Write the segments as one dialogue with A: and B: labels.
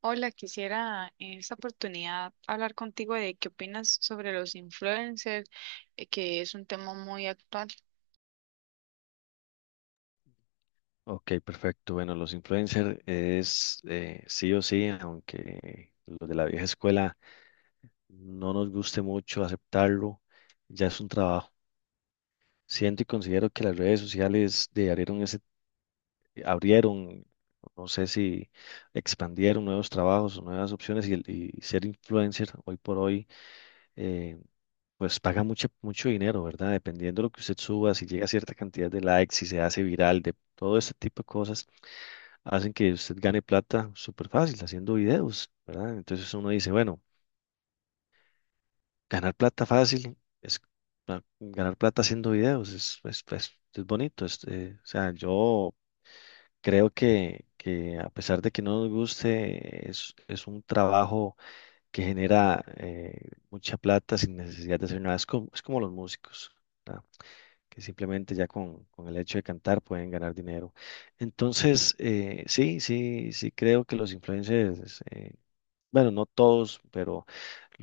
A: Hola, quisiera en esta oportunidad hablar contigo de qué opinas sobre los influencers, que es un tema muy actual.
B: Ok, perfecto. Bueno, los influencers es sí o sí, aunque los de la vieja escuela no nos guste mucho aceptarlo, ya es un trabajo. Siento y considero que las redes sociales de abrieron ese, abrieron, no sé si expandieron nuevos trabajos o nuevas opciones y ser influencer hoy por hoy, eh, pues paga mucho, mucho dinero, ¿verdad? Dependiendo de lo que usted suba, si llega a cierta cantidad de likes, si se hace viral, de todo este tipo de cosas hacen que usted gane plata súper fácil haciendo videos, ¿verdad? Entonces uno dice, bueno, ganar plata fácil es ganar plata haciendo videos, es bonito. O sea, yo creo que a pesar de que no nos guste, es un trabajo que genera mucha plata sin necesidad de hacer nada. Es como los músicos, ¿verdad? Que simplemente ya con el hecho de cantar pueden ganar dinero. Entonces, sí creo que los influencers bueno, no todos, pero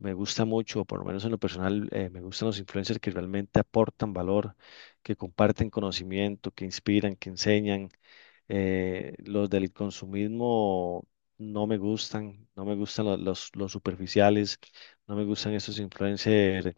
B: me gusta mucho, por lo menos en lo personal, me gustan los influencers que realmente aportan valor, que comparten conocimiento, que inspiran, que enseñan. Los del consumismo no me gustan, no me gustan los superficiales, no me gustan esos influencers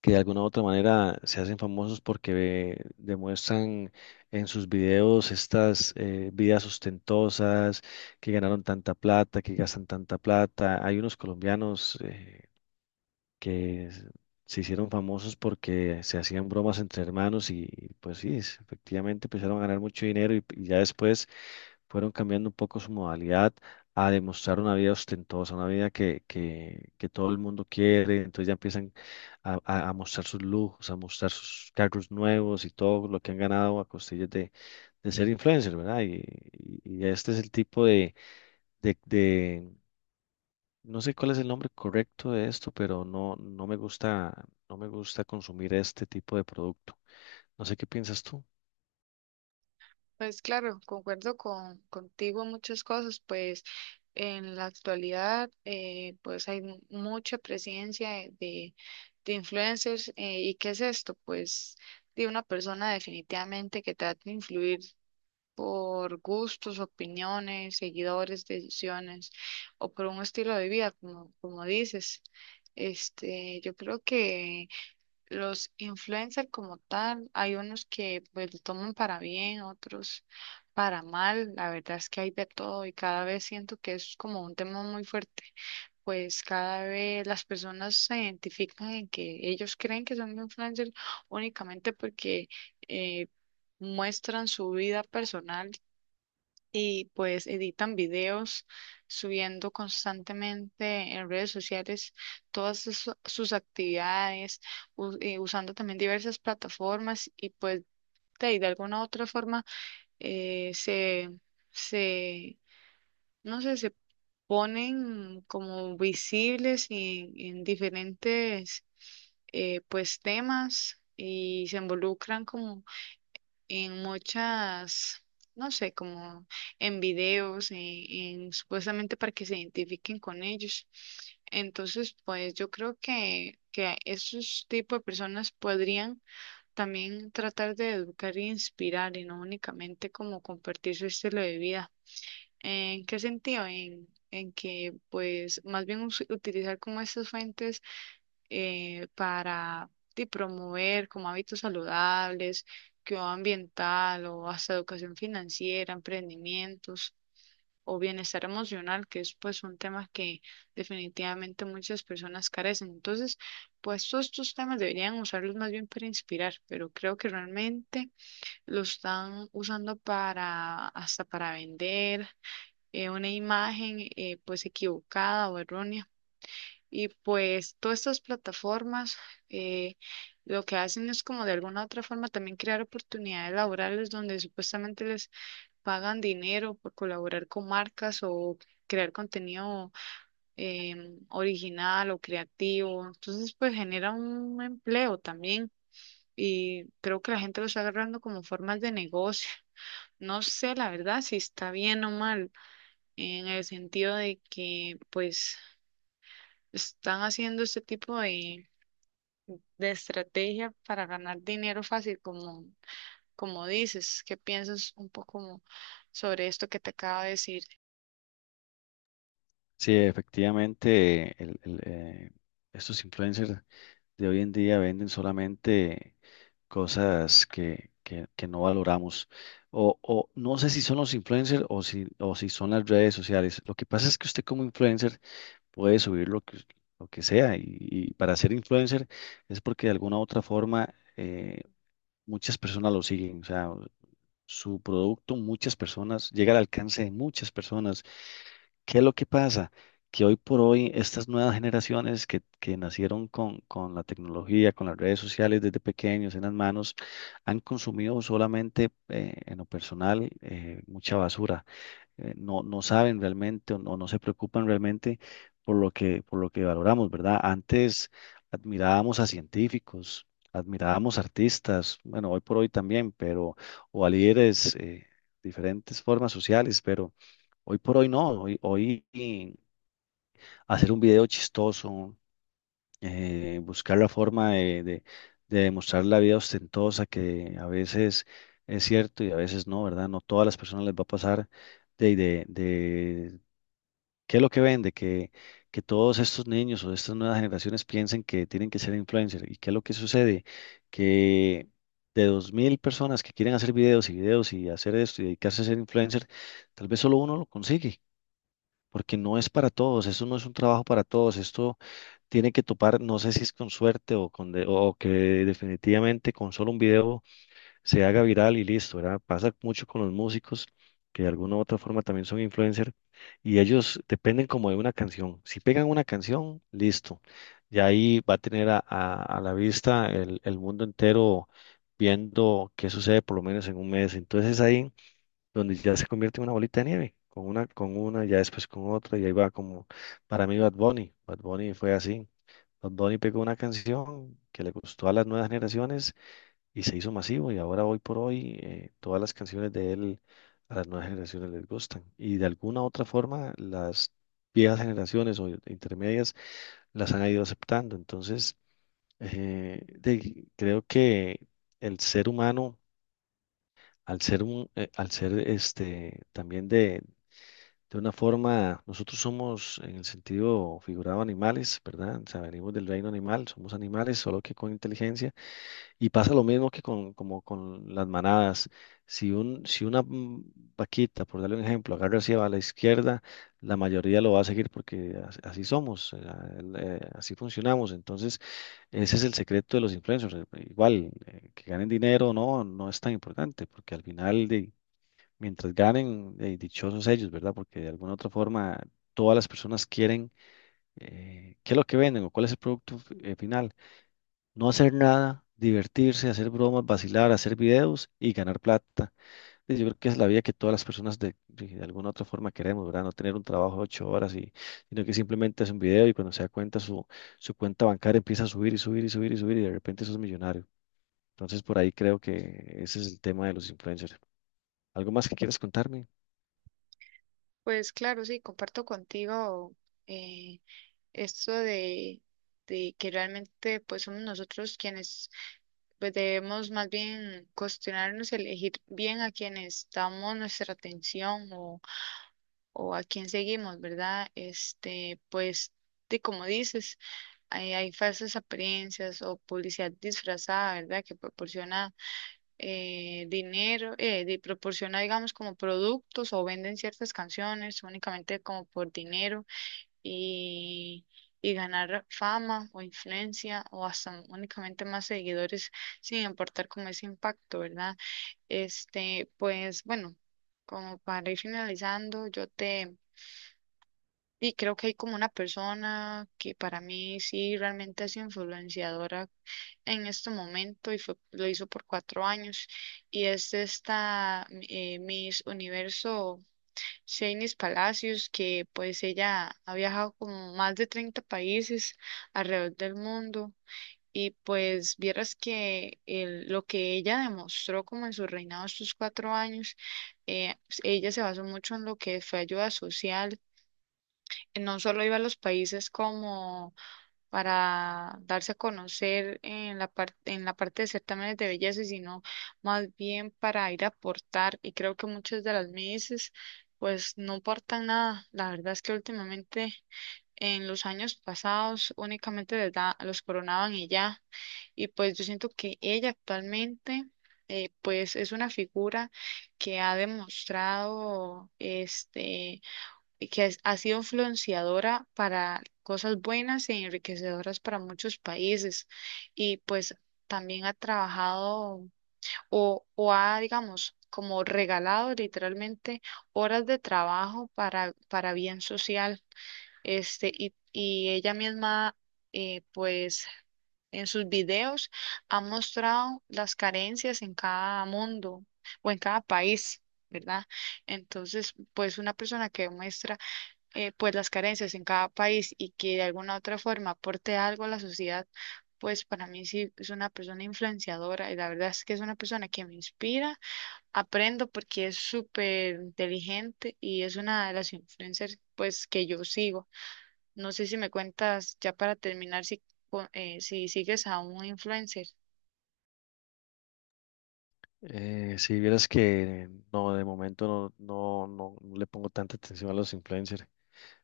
B: que de alguna u otra manera se hacen famosos porque demuestran en sus videos estas vidas ostentosas, que ganaron tanta plata, que gastan tanta plata. Hay unos colombianos que s- se hicieron famosos porque se hacían bromas entre hermanos y pues sí, efectivamente empezaron a ganar mucho dinero y ya después fueron cambiando un poco su modalidad a demostrar una vida ostentosa, una vida que todo el mundo quiere, entonces ya empiezan a mostrar sus lujos, a mostrar sus carros nuevos y todo lo que han ganado a costillas de ser influencer, ¿verdad? Y este es el tipo de no sé cuál es el nombre correcto de esto, pero no, no me gusta, no me gusta consumir este tipo de producto. No sé qué piensas tú.
A: Pues claro, concuerdo contigo en muchas cosas, pues en la actualidad pues hay mucha presencia de influencers. Y qué es esto? Pues de una persona definitivamente que trata de influir por gustos, opiniones, seguidores, decisiones o por un estilo de vida, como, como dices. Este, yo creo que los influencers como tal, hay unos que pues lo toman para bien, otros para mal. La verdad es que hay de todo y cada vez siento que es como un tema muy fuerte. Pues cada vez las personas se identifican en que ellos creen que son influencers únicamente porque eh, muestran su vida personal y pues editan videos subiendo constantemente en redes sociales todas sus actividades, usando también diversas plataformas y pues de alguna u otra forma eh, se, se, no sé, se ponen como visibles en diferentes pues temas y se involucran como en muchas, no sé, como en videos, en supuestamente para que se identifiquen con ellos. Entonces, pues yo creo que esos tipos de personas podrían también tratar de educar e inspirar y no únicamente como compartir su estilo de vida. ¿En qué sentido? En que pues más bien utilizar como estas fuentes para de promover como hábitos saludables, cuidado ambiental o hasta educación financiera, emprendimientos o bienestar emocional, que es pues un tema que definitivamente muchas personas carecen. Entonces, pues todos estos temas deberían usarlos más bien para inspirar, pero creo que realmente lo están usando para hasta para vender una imagen pues equivocada o errónea. Y pues todas estas plataformas eh, lo que hacen es como de alguna u otra forma también crear oportunidades laborales donde supuestamente les pagan dinero por colaborar con marcas o crear contenido original o creativo. Entonces pues genera un empleo también y creo que la gente lo está agarrando como formas de negocio. No sé la verdad si está bien o mal en el sentido de que pues están haciendo este tipo de estrategia para ganar dinero fácil, como, como dices, ¿qué piensas un poco como sobre esto que te acabo de decir?
B: Sí, efectivamente, estos influencers de hoy en día venden solamente cosas que no valoramos. O no sé si son los influencers o si son las redes sociales. Lo que pasa es que usted como influencer puede subir lo que sea y para ser influencer es porque de alguna u otra forma... muchas personas lo siguen, o sea, su producto, muchas personas, llega al alcance de muchas personas. ¿Qué es lo que pasa? Que hoy por hoy estas nuevas generaciones que nacieron con la tecnología, con las redes sociales desde pequeños en las manos, han consumido solamente en lo personal mucha basura no saben realmente o no, no se preocupan realmente por lo que valoramos, ¿verdad? Antes admirábamos a científicos, admirábamos artistas, bueno, hoy por hoy también, pero, o a líderes, diferentes formas sociales, pero hoy por hoy no, hoy hacer un video chistoso, buscar la forma de demostrar la vida ostentosa que a veces... Es cierto y a veces no, ¿verdad? No todas las personas les va a pasar de ¿qué es lo que vende? Que todos estos niños o estas nuevas generaciones piensen que tienen que ser influencers. ¿Y qué es lo que sucede? Que de 2,000 personas que quieren hacer videos y videos y hacer esto y dedicarse a ser influencer, tal vez solo uno lo consigue, porque no es para todos, esto no es un trabajo para todos, esto tiene que topar, no sé si es con suerte o que definitivamente con solo un video se haga viral y listo, ¿verdad? Pasa mucho con los músicos que de alguna u otra forma también son influencers y ellos dependen como de una canción. Si pegan una canción, listo. Y ahí va a tener a la vista el mundo entero viendo qué sucede por lo menos en un mes. Entonces es ahí donde ya se convierte en una bolita de nieve, ya después con otra, y ahí va como, para mí Bad Bunny, Bad Bunny fue así. Bad Bunny pegó una canción que le gustó a las nuevas generaciones y se hizo masivo y ahora hoy por hoy todas las canciones de él a las nuevas generaciones les gustan y de alguna otra forma las viejas generaciones o intermedias las han ido aceptando. Entonces, creo que el ser humano, al ser este también de una forma, nosotros somos en el sentido figurado animales, ¿verdad? O sea, venimos del reino animal, somos animales, solo que con inteligencia. Y pasa lo mismo como con las manadas. Si una vaquita, por darle un ejemplo, agarra hacia la izquierda, la mayoría lo va a seguir porque así somos, así funcionamos. Entonces, ese es el secreto de los influencers. Igual, que ganen dinero o no, no es tan importante, porque al final, mientras ganen, dichosos ellos, ¿verdad? Porque de alguna u otra forma, todas las personas quieren qué es lo que venden o cuál es el producto final. No hacer nada, divertirse, hacer bromas, vacilar, hacer videos y ganar plata. Y yo creo que es la vida que todas las personas de alguna otra forma queremos, ¿verdad? No tener un trabajo de 8 horas sino que simplemente hace un video y cuando se da cuenta su cuenta bancaria empieza a subir y subir y subir y subir y de repente sos millonario. Entonces por ahí creo que ese es el tema de los influencers. ¿Algo más que quieras contarme?
A: Pues claro, sí, comparto contigo eh, esto de que realmente pues somos nosotros quienes pues debemos más bien cuestionarnos, elegir bien a quienes damos nuestra atención o a quién seguimos, ¿verdad? Este, pues, de como dices, hay falsas apariencias o publicidad disfrazada, ¿verdad? Que proporciona dinero, proporciona, digamos, como productos o venden ciertas canciones únicamente como por dinero y, y ganar fama o influencia o hasta únicamente más seguidores sin importar como ese impacto, ¿verdad? Este, pues, bueno. Como para ir finalizando, y creo que hay como una persona que para mí sí realmente es influenciadora en este momento y fue, lo hizo por 4 años. Y es esta Miss Universo Shanice Palacios, que pues ella ha viajado como más de 30 países alrededor del mundo. Y pues vieras que lo que ella demostró como en su reinado estos 4 años, eh, ella se basó mucho en lo que fue ayuda social, no solo iba a los países como para darse a conocer en la parte de certámenes de belleza, sino más bien para ir a aportar. Y creo que muchas de las Misses pues no aportan nada. La verdad es que últimamente en los años pasados únicamente los coronaban y ya. Y pues yo siento que ella actualmente pues es una figura que ha demostrado este que ha sido influenciadora para cosas buenas e enriquecedoras para muchos países y pues también ha trabajado o ha, digamos, como regalado literalmente horas de trabajo para bien social, este, y ella misma, pues, en sus videos ha mostrado las carencias en cada mundo o en cada país, ¿verdad? Entonces, pues, una persona que muestra pues las carencias en cada país y que de alguna u otra forma aporte algo a la sociedad, pues para mí sí es una persona influenciadora y la verdad es que es una persona que me inspira, aprendo porque es súper inteligente y es una de las influencers pues que yo sigo. No sé si me cuentas ya para terminar si, si sigues a un influencer.
B: Si vieras que no, de momento no le pongo tanta atención a los influencers.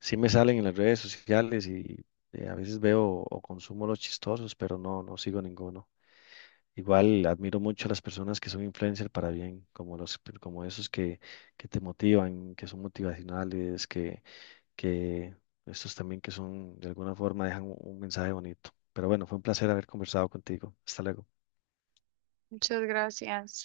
B: Sí me salen en las redes sociales y a veces veo o consumo los chistosos, pero no, no sigo ninguno. Igual admiro mucho a las personas que son influencers para bien, como esos que te motivan, que son motivacionales, que estos también que son de alguna forma dejan un mensaje bonito. Pero bueno, fue un placer haber conversado contigo. Hasta luego.
A: Muchas gracias.